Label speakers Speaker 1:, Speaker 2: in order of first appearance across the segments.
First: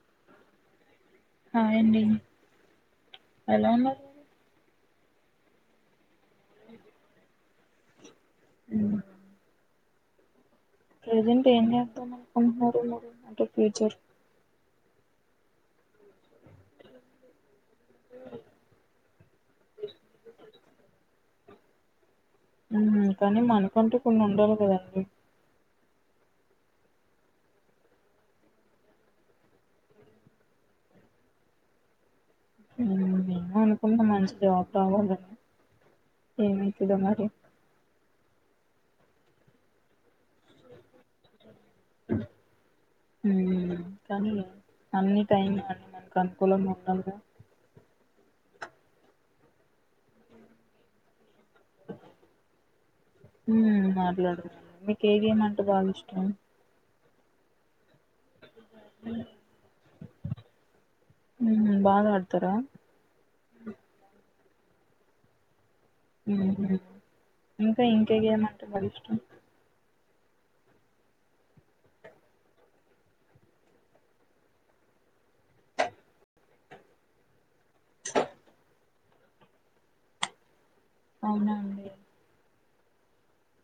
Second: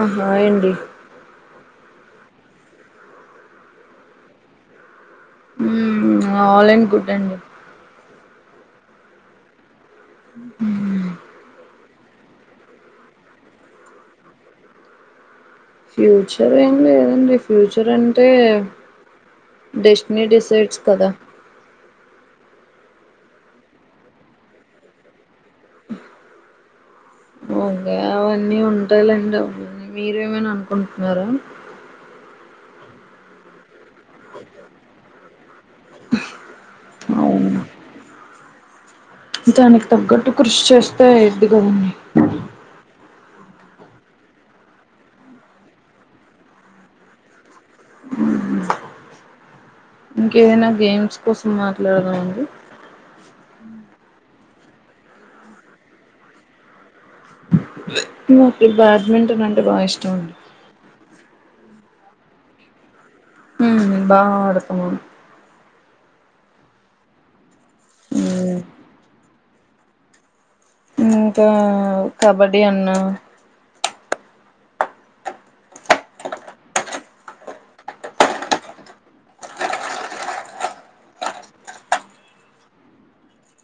Speaker 1: ఆహా ఎంది
Speaker 2: హాయ్ అండి ఎలా ఉన్నవు
Speaker 1: ఊ ఆలైన్ కుట్టండి
Speaker 2: మ్
Speaker 1: [inaudible]
Speaker 2: ప్రజెంట్ ఏం చేస్తున్నావ్ కంపెనీలో అంటే ఫ్యూచర్
Speaker 1: ఫ్యూచర్ ఏం లేదండి ఫ్యూచర్ అంటే డెస్టినీ డిసైడ్స్ కదా
Speaker 2: ఉమ్, కానీ మనకంటు కొన్ని ఉండాలి కదండి
Speaker 1: ఓకే అవన్నీ ఉంటాయిలేండి అవన్నీ మీరు ఏమైనా అనుకుంటున్నారా
Speaker 2: ఉమ్ ఏమోలే ఉ మనం చెప్పకూడదు ఏం అయితదో మరి
Speaker 1: అవును దానికి తగ్గట్టు కృషి చేస్తే అయిద్ది కదా
Speaker 2: ఊ కానీ అన్ని టైం అండి మనకు అనుకూలంగా ఉండాలి గా
Speaker 1: ఉమ్ ఇంకేదైనా గేమ్స్ కోసం మాట్లాడదామండి
Speaker 2: ఉమ్, మాట్లాడదాం మీకు ఏ గేమ్ అంటే బాగా ఇష్టం
Speaker 1: [inaudible] నాకు బ్యాడ్మింటన్ అంటే బాగా ఇష్టం అండి.
Speaker 2: ఉమ్ బాగ ఆడతరా
Speaker 1: హుమ్ నేను బాగ ఆడ ఓ
Speaker 2: ఉహు ఇంకా ఇంకే గేమ్
Speaker 1: మ్మ్.
Speaker 2: అంటే మరి ఇష్టం
Speaker 1: ఇంకా కబడ్డీ అన్న
Speaker 2: [inaudible] అవునా అండి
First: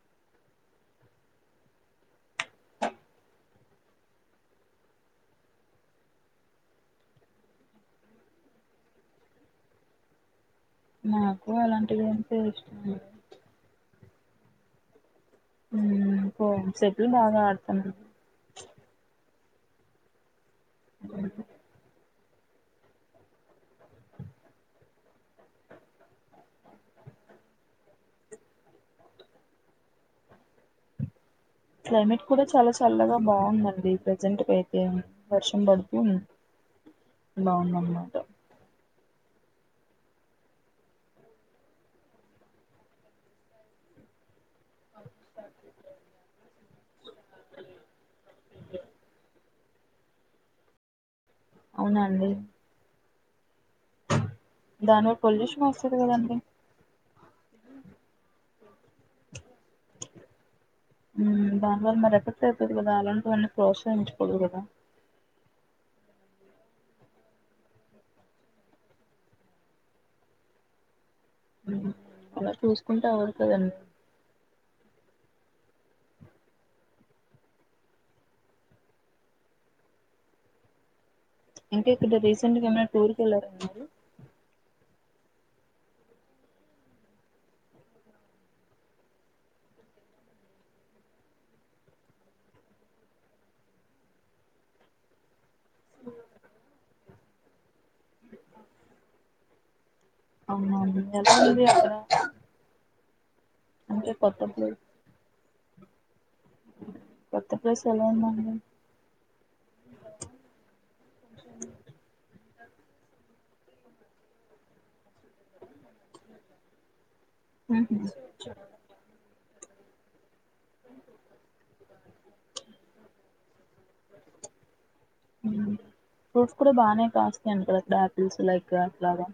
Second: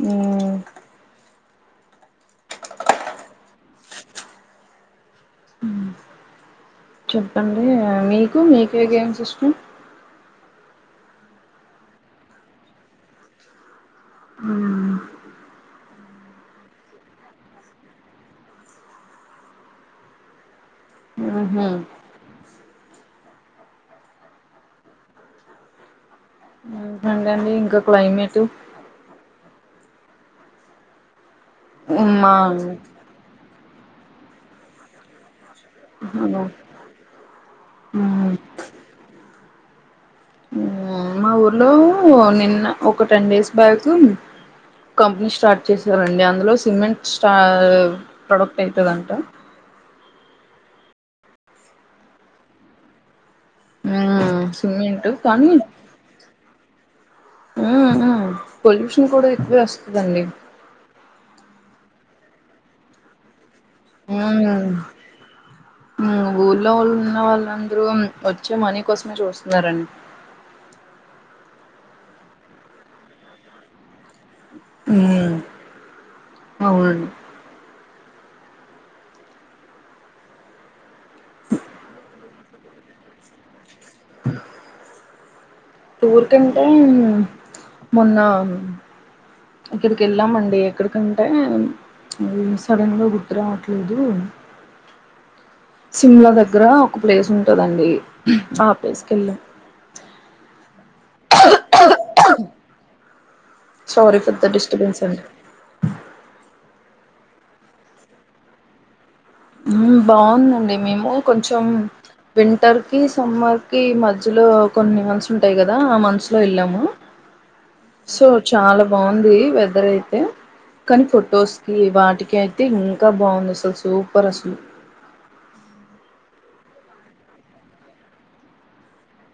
Speaker 1: మ్మ్ చెప్పండి మీకు మీకే గేమ్స్ ఇష్టం.
Speaker 2: నాకు అలాంటి గేమ్స్ ఏ ఇష్టమండి ఉమ్ సో సెటిల్ బాగా ఆడతను ఉ
Speaker 1: ఉహు ఇంక క్లైమేట్
Speaker 2: క్లైమేట్
Speaker 1: మా
Speaker 2: కూడ
Speaker 1: అవును
Speaker 2: చాలా చల్లగా బాగుందన్ ప్రెసెంట్ కి అయితే వర్ష్ ఇ పడివు బాగుంది అనమాట
Speaker 1: మ్మ్. మ్మ్. మా ఊర్లో నిన్న ఒక ten days back company start చేసారండి. అందులో సిమెంట్ స్టా ప్రొడక్ట్ అయితదంట.
Speaker 2: అవున అండి
Speaker 1: ఆ సిమెంట్
Speaker 2: దానివల్ల
Speaker 1: కానీ
Speaker 2: పొల్యూషన్ వస్తది కదండి
Speaker 1: ఉ ఊ పొల్లుషన్ కూడ ఎక్
Speaker 2: ఉమ్ బారబల్ మరి వస్తే వత్తది కదా వాళ్ళపోన్ ప్రోత్సహించకూడదు గదా
Speaker 1: ఊల్లో వాళ్ళు ఉన్న వాళ్ళందరూ వచ్చే మనీ కోసమే చూస్తున్నారన్
Speaker 2: అలా చూసుకుంటే అవ్వదు కదండి
Speaker 1: వును అవునండి
Speaker 2: ఇంకా ఇక్కడ రీసెంట్ గా ఏమైనా టూర్ కి వెళ్ళార అన్నారు
Speaker 1: టూర్ కంటే మొన్న ఇక్కడికి వెళ్ళామండి. ఎక్కడికంటే సడన్ గా గుర్తు రావట్లేదు. సిమ్లా దగ్గర ఒక ప్లేస్ ఉంటదండి. ఆ ప్లేస్ కెళ్ళాం.
Speaker 2: అవున అండి ఎలా ఉంది అక్కడ అంటే
Speaker 1: సారీ ఫర్
Speaker 2: కొత్త
Speaker 1: ద
Speaker 2: ప్లేస్
Speaker 1: డిస్టబెన్స్ అండి
Speaker 2: కొత్త ప్లేస్ ఎలాఉందండి
Speaker 1: ఊమ్ బాగుందండి మేము కొంచెం వింటర్ కి సమ్మర్ ఈ మధ్యలో కొన్ని మనసులు ఉంటాయి కదా ఆ మంత్స్ లో వెళ్ళాము.
Speaker 2: ఉహు
Speaker 1: సో చాలా బాగుంది వె దర్ ఐతే కానీ ఫొటోస్ కి వా టికి అయితే ఇంకా బాగుండు అసలు సూప్ పర్
Speaker 2: ఫ్రూట్స్ కూడా బాగానే కాస్తాయట కద అక్కడ ఆపిల్స్ లైక్ అట్లాగా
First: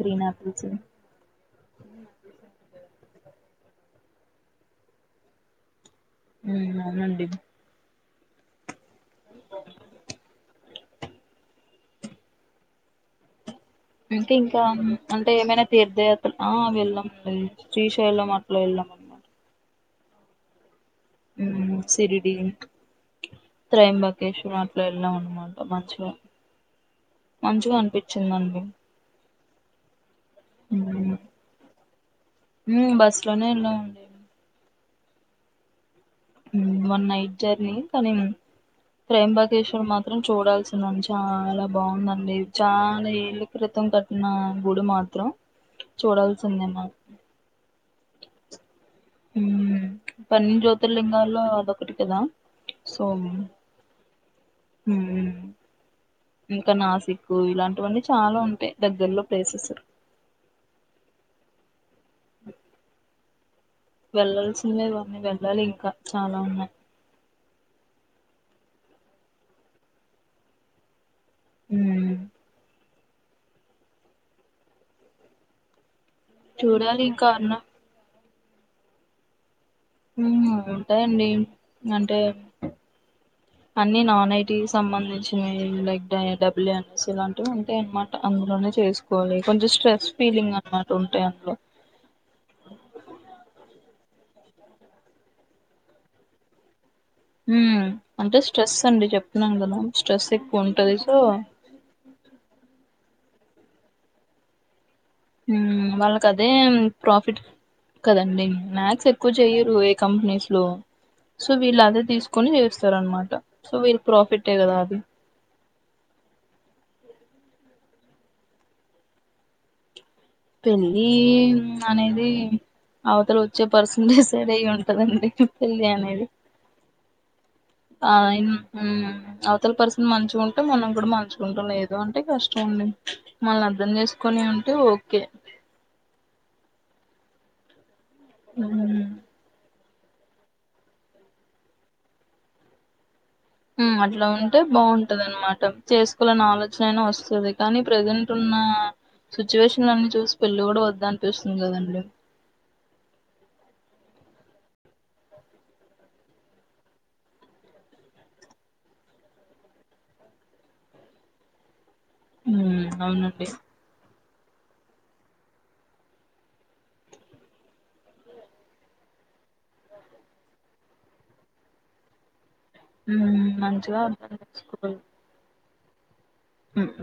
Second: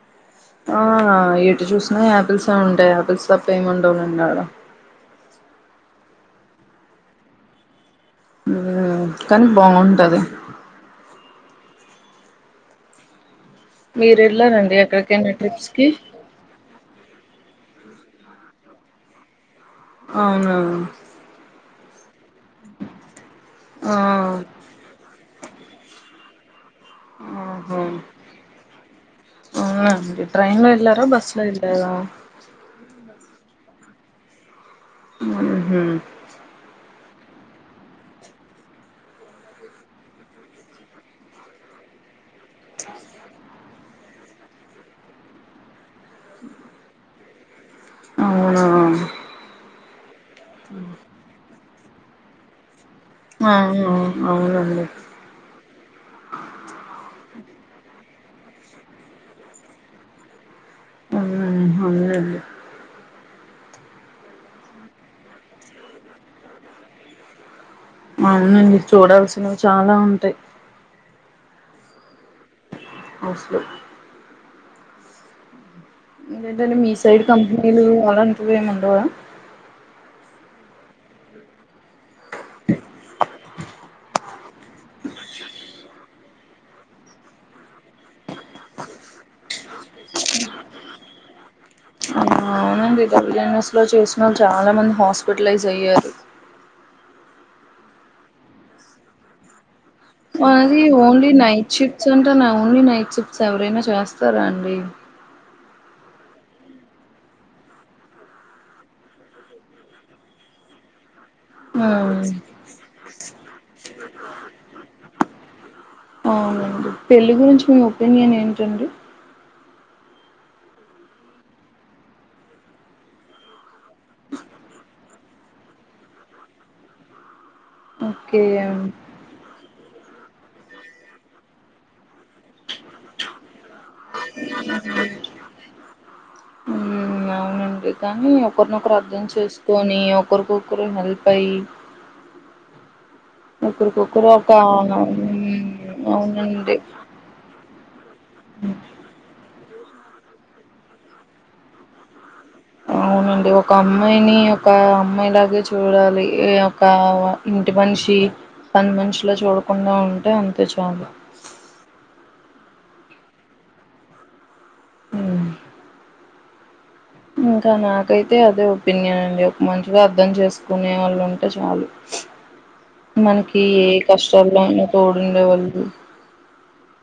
Speaker 2: గ్రీన్ ఆపిల్
Speaker 1: ఆ ఏటు చూసిన యాపిల్స్ ఏ ఉంటాయి యాపిల్స్ అవి తప్ప ఏంఉండవులేఆడ
Speaker 2: అవునండి
Speaker 1: కానీ బాగుంటది మీరు
Speaker 2: అంటె ఇంకా
Speaker 1: వెళ్ళారండి ఎక్కడికైనా
Speaker 2: అంటే ఏమైనా
Speaker 1: ట్రిప్స్ కి
Speaker 2: తీర్థయాత్ర వెళ్ళాం శ్రీస శైలం మాట్లా వెళ్ళాం
Speaker 1: అవునా
Speaker 2: సిరి
Speaker 1: ఆ
Speaker 2: త్రయంబకేశవ అట్లా ఎల్లమన్న మాట మంచిగా మంచిగా అనిపించిందండి
Speaker 1: అవును అండి ట్రైన్లో ఎల్లరా
Speaker 2: ఉమ్
Speaker 1: బుసలు ఏలార
Speaker 2: ఇంట్లోవాళ్ళతో వెళ్ళమండి
Speaker 1: హామ్
Speaker 2: ఉమ్ వన్ జర్నీ కానీ ప్రేంబకేశ్వర్ మాత్రం చూడాల్సిందండి చాలా బాగుందండి చాలా ఏలు క్రితం కట్టిన గుడి మాత్రం చూడాల్సిదే మా
Speaker 1: అవునా
Speaker 2: పన్నెండు జ్యోతిర్లింగాలో అదొ కటికదా
Speaker 1: ఆ అవునండి
Speaker 2: ఇకా నాసి క్ ఇలాంటివన్నీ చాలా ఉంటాయి దగ్గర్లో ప్లేసెస్
Speaker 1: ఆ అవును
Speaker 2: వెళ్ళల్సిందే ఇగ వెళ్ళాలి ఇంకా చాలా ఉన్నాయి
Speaker 1: అవునండి చూడాల్సినవి చాలా ఉంటాయి
Speaker 2: హ
Speaker 1: వసలు ఎందుకేంటంటే మీ
Speaker 2: చూడాలి
Speaker 1: సైడ్
Speaker 2: ఇంకా అన్న
Speaker 1: కంపెనీలు అలా వేముండవా
Speaker 2: ఉంటాయండి అంటే అన్ని నాన్ ఐటి సంబంధించినవి లైక్ డబ్ల్యూ ఎన్ఎస్ ఇలాంటివి ఉంటాయి అనమాట అందులోనే చేసుకోవాలి కొంచెం స్ట్రెస్ ఫీలింగ్ అనమాట ఉంటాయి అందులో
Speaker 1: ఆ అండి డబ్ల్యూఎన్ఎస్ లో చేసిన వాళ్ళు చాలా మంది హాస్పిటలైజ్ అయ్యారు
Speaker 2: ఉ అంటే స్ట్రెస్ అండి చెప్తున్నాం కదా స్ట్రెస్ ఎక్కువ
Speaker 1: మనది
Speaker 2: ఉంటది సో
Speaker 1: ఓన్లీ నైట్ షిప్ట్స్ అంటా ఓన్లీ నైట్ చిప్స్ ఎవరైనా చేస్తారా అండి
Speaker 2: వాళ్ళకి అదే ప్రాఫిట్ కదండి మ్యాక్స్ ఎక్కువ చెయ్యరు ఏ కంపెనీస్ లో సో వీళ్ళు
Speaker 1: ఆ
Speaker 2: అదే తీసుకొని చేస్తారు అనమాట సో వీళ్ళ ప్రాఫిటే కదా అది
Speaker 1: పెళ్ళి గురించి మీ ఒపీనియన్ ఏంటండి
Speaker 2: పెళ్ళి అనేది అవతల వచ్చే పర్సన్ డిసైడ్ అయి ఉంటదండి పెళ్ళి అనేది ఆ ఇ
Speaker 1: ఓకే
Speaker 2: హ్మ్ అతల పర్స్ మంచిగా ఉంటే మనం కూడా మంచిగా ఉంటాం లేదు అంటే కష్ మనల్ని అర్థం చేసుకొని ఉంటే ఓ కె
Speaker 1: హ్మ్ అవునండి కానీ ఒకరినొకరు అర్థం చేస్ పోని ఒకరికొకరు హెల్ప్ అయ్
Speaker 2: హు అట్లా ఉంటే బాగుంటది
Speaker 1: హ్మ్.
Speaker 2: అనమాట చేసుకోవాలన్న ఆలోచన
Speaker 1: అవునండి
Speaker 2: అయినా వస్తుంది కానీ ప్రజెంట్ న్నా సిచ్యువేషన్ అన్నీ చూసి పెళ్లి కూడా వద్దు అనిపిస్తుంది కదండి
Speaker 1: అవునండి ఒక అమ్మాయిని ఒక అమ్మాయిలాగే చూడాలి ఒక ఇంటి మనిషి పనిమనిషిలా చూడకుండా ఉంటే అంతే చాలు
Speaker 2: ఉ అవునండి
Speaker 1: హ్మ్ ఇంకా నాకైతే అదే ఒపీనియన్ అండి ఒక మంచిగా అర్థం చేసుకునే వాళ్ళు ఉంటే చాలు
Speaker 2: ఉమ్
Speaker 1: మనకి ఏ
Speaker 2: మంచిగా అర్థం
Speaker 1: కష్టల్లో అయినా తోడు ఉండే వాళ్ళు
Speaker 2: హ్మ్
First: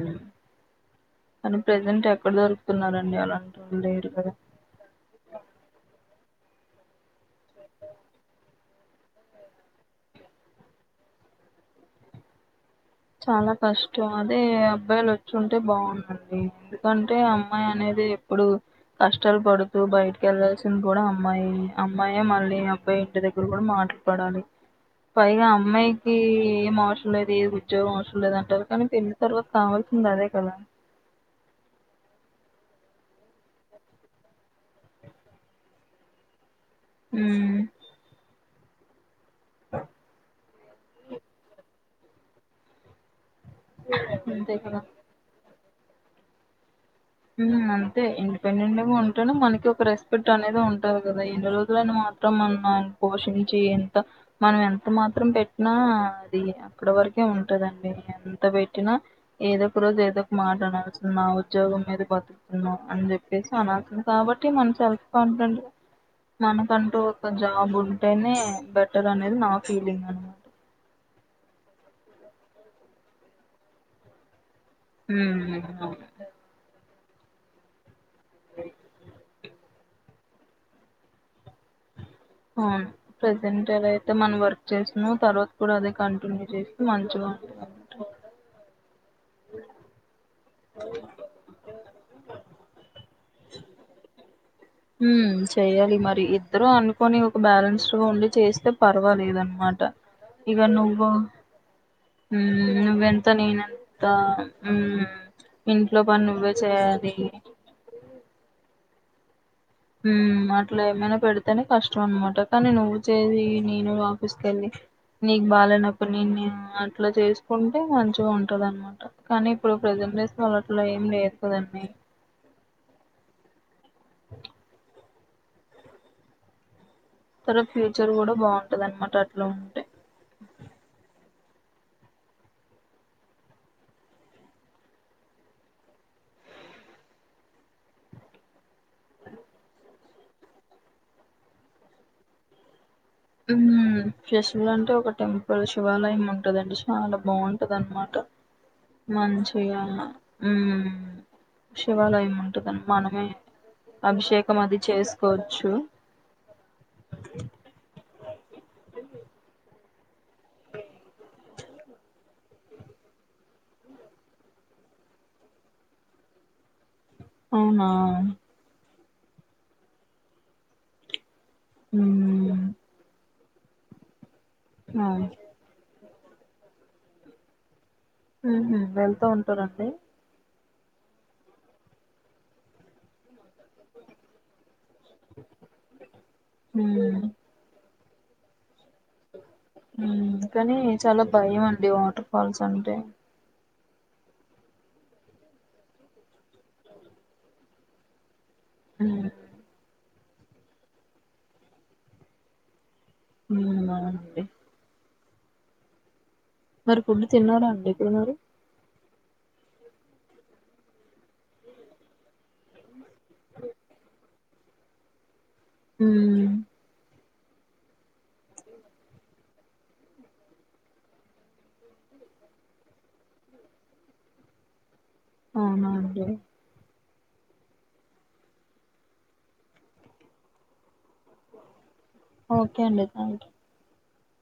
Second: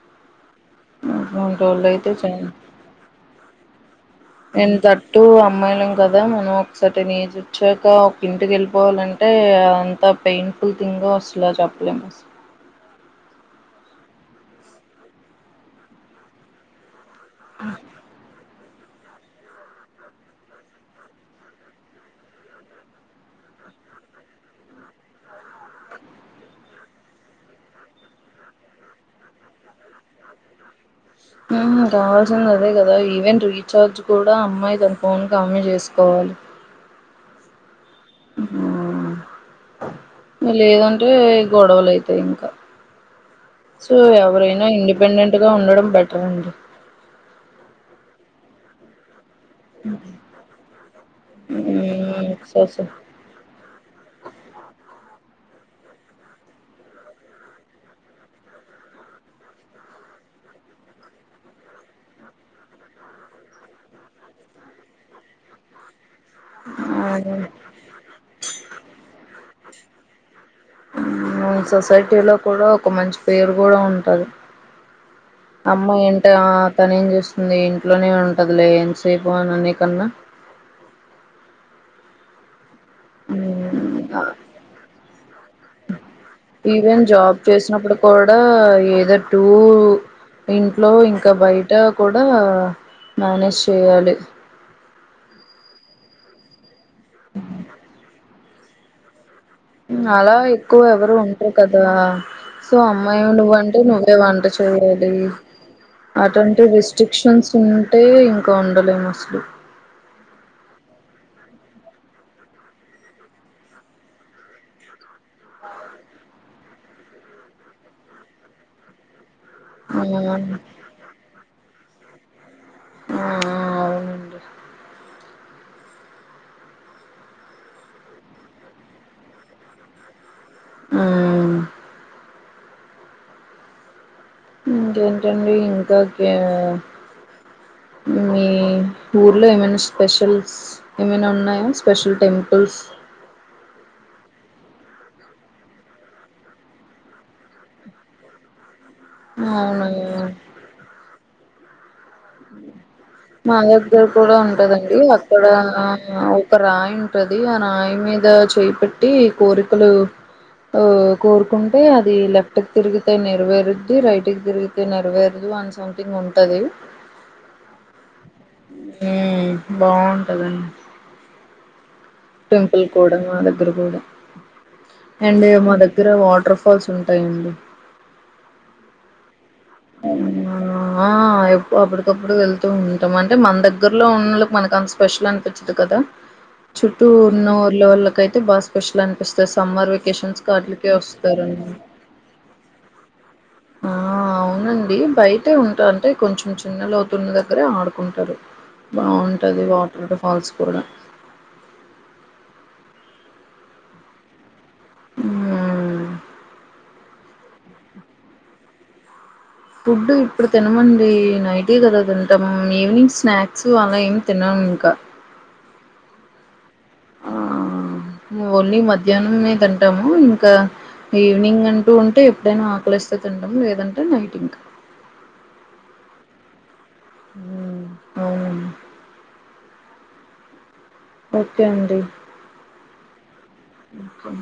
Speaker 1: రోళు అయితే చే [unintelligible] యండి
Speaker 2: దొరుకుతున్నారండి అలాంటోళ్ళు లేరు కదా
Speaker 1: నేంత తట్టు అమ్మాయిలం కదా మనం సర్ ని చుచ్చాక ఒక కంటి గెలుపు [unintelligible] పోవాలంటే అంత పెయిన్ఫుల్ థింగో అసలు చెప్పలేము అసలు
Speaker 2: చాలా కష్టం అదే అబ్బాయిలు వచ్చుంటే బాగుందండి ఎందుకం అంటే అమ్మాయి అనేది ఎప్పుడు కష్టాలు పడుతూ బయటికి వెళ్లాల్సింది కూడా అమ్మాయి అమ్మాయే మళ్ళీ అబ్బాయి ఇంటి దగ్గర కూడా మాటలు పడాలి పైగా అమ్మాయికి ఏం అవసరం లేదు ఏ జో అసం లేద అంటారు కానీ పెన్ని తర్వాత కావలసింది అదే కదా [unintelligible]
Speaker 1: కావాల్సింది అదే కదా ఈవెన్ రీఛార్జ్ కూడా అమ్మాయి తన ఫోన్కామె చేసుకోవాలి
Speaker 2: హ్మ్
Speaker 1: ఆ లేదంటే గొడవలు ఇంకా సో
Speaker 2: అంతే
Speaker 1: ఎవరైనా
Speaker 2: కదా
Speaker 1: ఇండిపెండెంట్ గా ఉండడం బెటర్ అండి.
Speaker 2: అంత ఇండిపెండెట్ లాగా అ మనకి ఒక రెస్పెక్ట్ అనేది ఉంటది కదా ఎన్ని రోజులనా
Speaker 1: ఉమ్
Speaker 2: మాత్రం
Speaker 1: సోస
Speaker 2: మన పోషించి ఎంత మనం ఎంత మాత్రం పె నా అది అక్కడ వరకే ఉంటదండి. ఎంత పెట్టినా ఏదో ఒక రోజు ఏదో ఒక అనాల్సిందే నా ఉద్యోగం మీద బతుకుతున్నాం అని చెప్పేసి అనాల్సి కాబట్టి మనం సెల్ఫ్ కాన్ఫిడెంట్ గా మనకంటూ ఒక
Speaker 1: అవును.
Speaker 2: జాబ్ ఉంటేనే బెటర్ అనేది నాకు ఫీలింగ్ అన్నమాట.
Speaker 1: సొసైటీలో కూడా ఒక మంచి పేరు కూడా ఉంటది.
Speaker 2: హ్మ్
Speaker 1: అమ్మో
Speaker 2: అవును
Speaker 1: ఏంట తనేం ఏం చేస్తుంది. ఇంట్ల లనే ఉంటదులే ఎంతసేపు అని కన్నా
Speaker 2: అవును ప్రజెంట్ ఎలా అయితే మనం వర్క్ చేస్తున్నామో తర్వాత కూడా అదే కంటిన్యూ చేస్తే
Speaker 1: ఈవెన్
Speaker 2: మంచిగా
Speaker 1: జాబ్
Speaker 2: ఉంటుంది
Speaker 1: చేసినప్పుడు కూడా ఏదో టూ ఇంట్లో ఇంకా బయట కూడా మేనేజ్ చేయాలి.
Speaker 2: ఊమ్ చేయాలి మరి ఇద్దరు అను కొని ఒక బ్యాలెన్స్డ్ గా ఉండి చేస్తే పర్వాలేదన్
Speaker 1: అలా ఎక్కువ ఎవరు ఉండరు కదా సో
Speaker 2: ఉమ్
Speaker 1: అమ్మాయి
Speaker 2: నువ్వెంత
Speaker 1: నువ్వంటే
Speaker 2: నేనెంత
Speaker 1: నువ్వే వంట
Speaker 2: ఉమ్
Speaker 1: చేయాలి.
Speaker 2: ఇంట్లో పని నువ్వే
Speaker 1: అటువంటి
Speaker 2: చేయాలి
Speaker 1: రిస్ట్రిక్షన్స్ ఉంటే ఇం ఉండలేమసలు.
Speaker 2: ఉమ్ అట్లా ఏమైనా పెడితేనే కష్టం అనమాట కానీ నువ్వు చేయి నేను ఆఫీస్ కెళ్ళి నీకు బాలేనప్పుడు నేను అట్లా చేసుకుంటే మంచిగా ఉంటదనమాట. కానీ ఇప్పుడు
Speaker 1: ఆ
Speaker 2: ప్రెజెంట్ డేస్ లో అట్ల ఏం లేదు కదండి.
Speaker 1: ఆ అవునండి
Speaker 2: [unintelligible] తర్వాత ఫ్యూచర్ కూడా బాగుంటది అనమాట అట్ల ఉంటే.
Speaker 1: ఉమ్ ఇంకేంటండి ఇంకా కి మ మీ ఊర్లో ఏమనా స్పెషల్స్ ఏమైనా ఉన్నాయ స్పెషల్ టెంపుల్స్.
Speaker 2: ఊమ్ ఫెస్టివల్ అంటే ఒక టెంపుల్ శివాలయం ఉంటదండి. చాలా బాగుంటది అన్నమాట మంచిగా
Speaker 1: అవునయ్యా
Speaker 2: ఉమ్ శివాలయం ఉంటదన్
Speaker 1: మా దగ్గర కూడా ఉంటదండి అక్కడ
Speaker 2: చేసుకోవచ్చు
Speaker 1: ఒక రాయి ఉంటది. ఆ రాయి మీద చేయిపెట్టి కోరికలు. ఒ కోరుకుంటే అది లెఫ్ట్ కి తిరిగితే నెరవేరుద్ది రైట్ కి తిరిగితే నెరవేరదు అని సంథింగ్ ఉంటది
Speaker 2: అవునా
Speaker 1: ఊమ్ బాగుంటదం
Speaker 2: ఉమ్
Speaker 1: టెంపుల్ కూడా అడ దరుగుడ
Speaker 2: అవును
Speaker 1: ఎండయ మొదక్ దగ్గర వాటర్ ఫాల్స్ ఉంటాయండి
Speaker 2: ఊహ్మ్ వెళ్త ఉం టరా అండి
Speaker 1: ఆ ఆ య అప్పటికప్పుడు వెళ్తూ ఉంటమని అంటే మన దగ్గరలో ఉన్నళ్ళకి మనకు అంత స్పెషల్ అనిపించదు కదా చుట్టూ
Speaker 2: ఉమ్
Speaker 1: ఉన్న ఊర్లో వల్ల కయితే బా స్పెషల్ అనిపిస్
Speaker 2: ఉమ్ కానీ చాలా భయం అండి వాటర్ ఫాల్స్ అంటే
Speaker 1: ఆ అవు అవునండి బయటే ఉంటా అంటే కొంచెం చిన్నలోతున్నదగర ఆడు కుంటరు
Speaker 2: ఉమ్
Speaker 1: బాగుంటది వాటర్ కాల్స్ కూడా
Speaker 2: అవునా అండి
Speaker 1: ఉమ్
Speaker 2: మరి ఫుడ్ తిన్నారా అండి ఇప్పుడు మీరు
Speaker 1: ఫుడ్ ఇప్పుడు తినమండి నైటె కదా తింటాము ఈవినింగ్ స్నాక్స్ అలా ఏమి తినము ఇంక
Speaker 2: ఉమ్
Speaker 1: ఆ ఓన్లీ మధ్యాహ్నంనే తింటాము ఇంకా ఈవినింగ్ అంటూ ఉంటే ఎప్పుడైనా ఆకలిస్తే తింటాము లేదంటే నైట్ ఇంకా
Speaker 2: అవునా అండి
Speaker 1: ఉమ్ అవునండి ఓకే అండి
Speaker 2: ఓకే అండి థ్యాంక్యూ
Speaker 1: ఒకే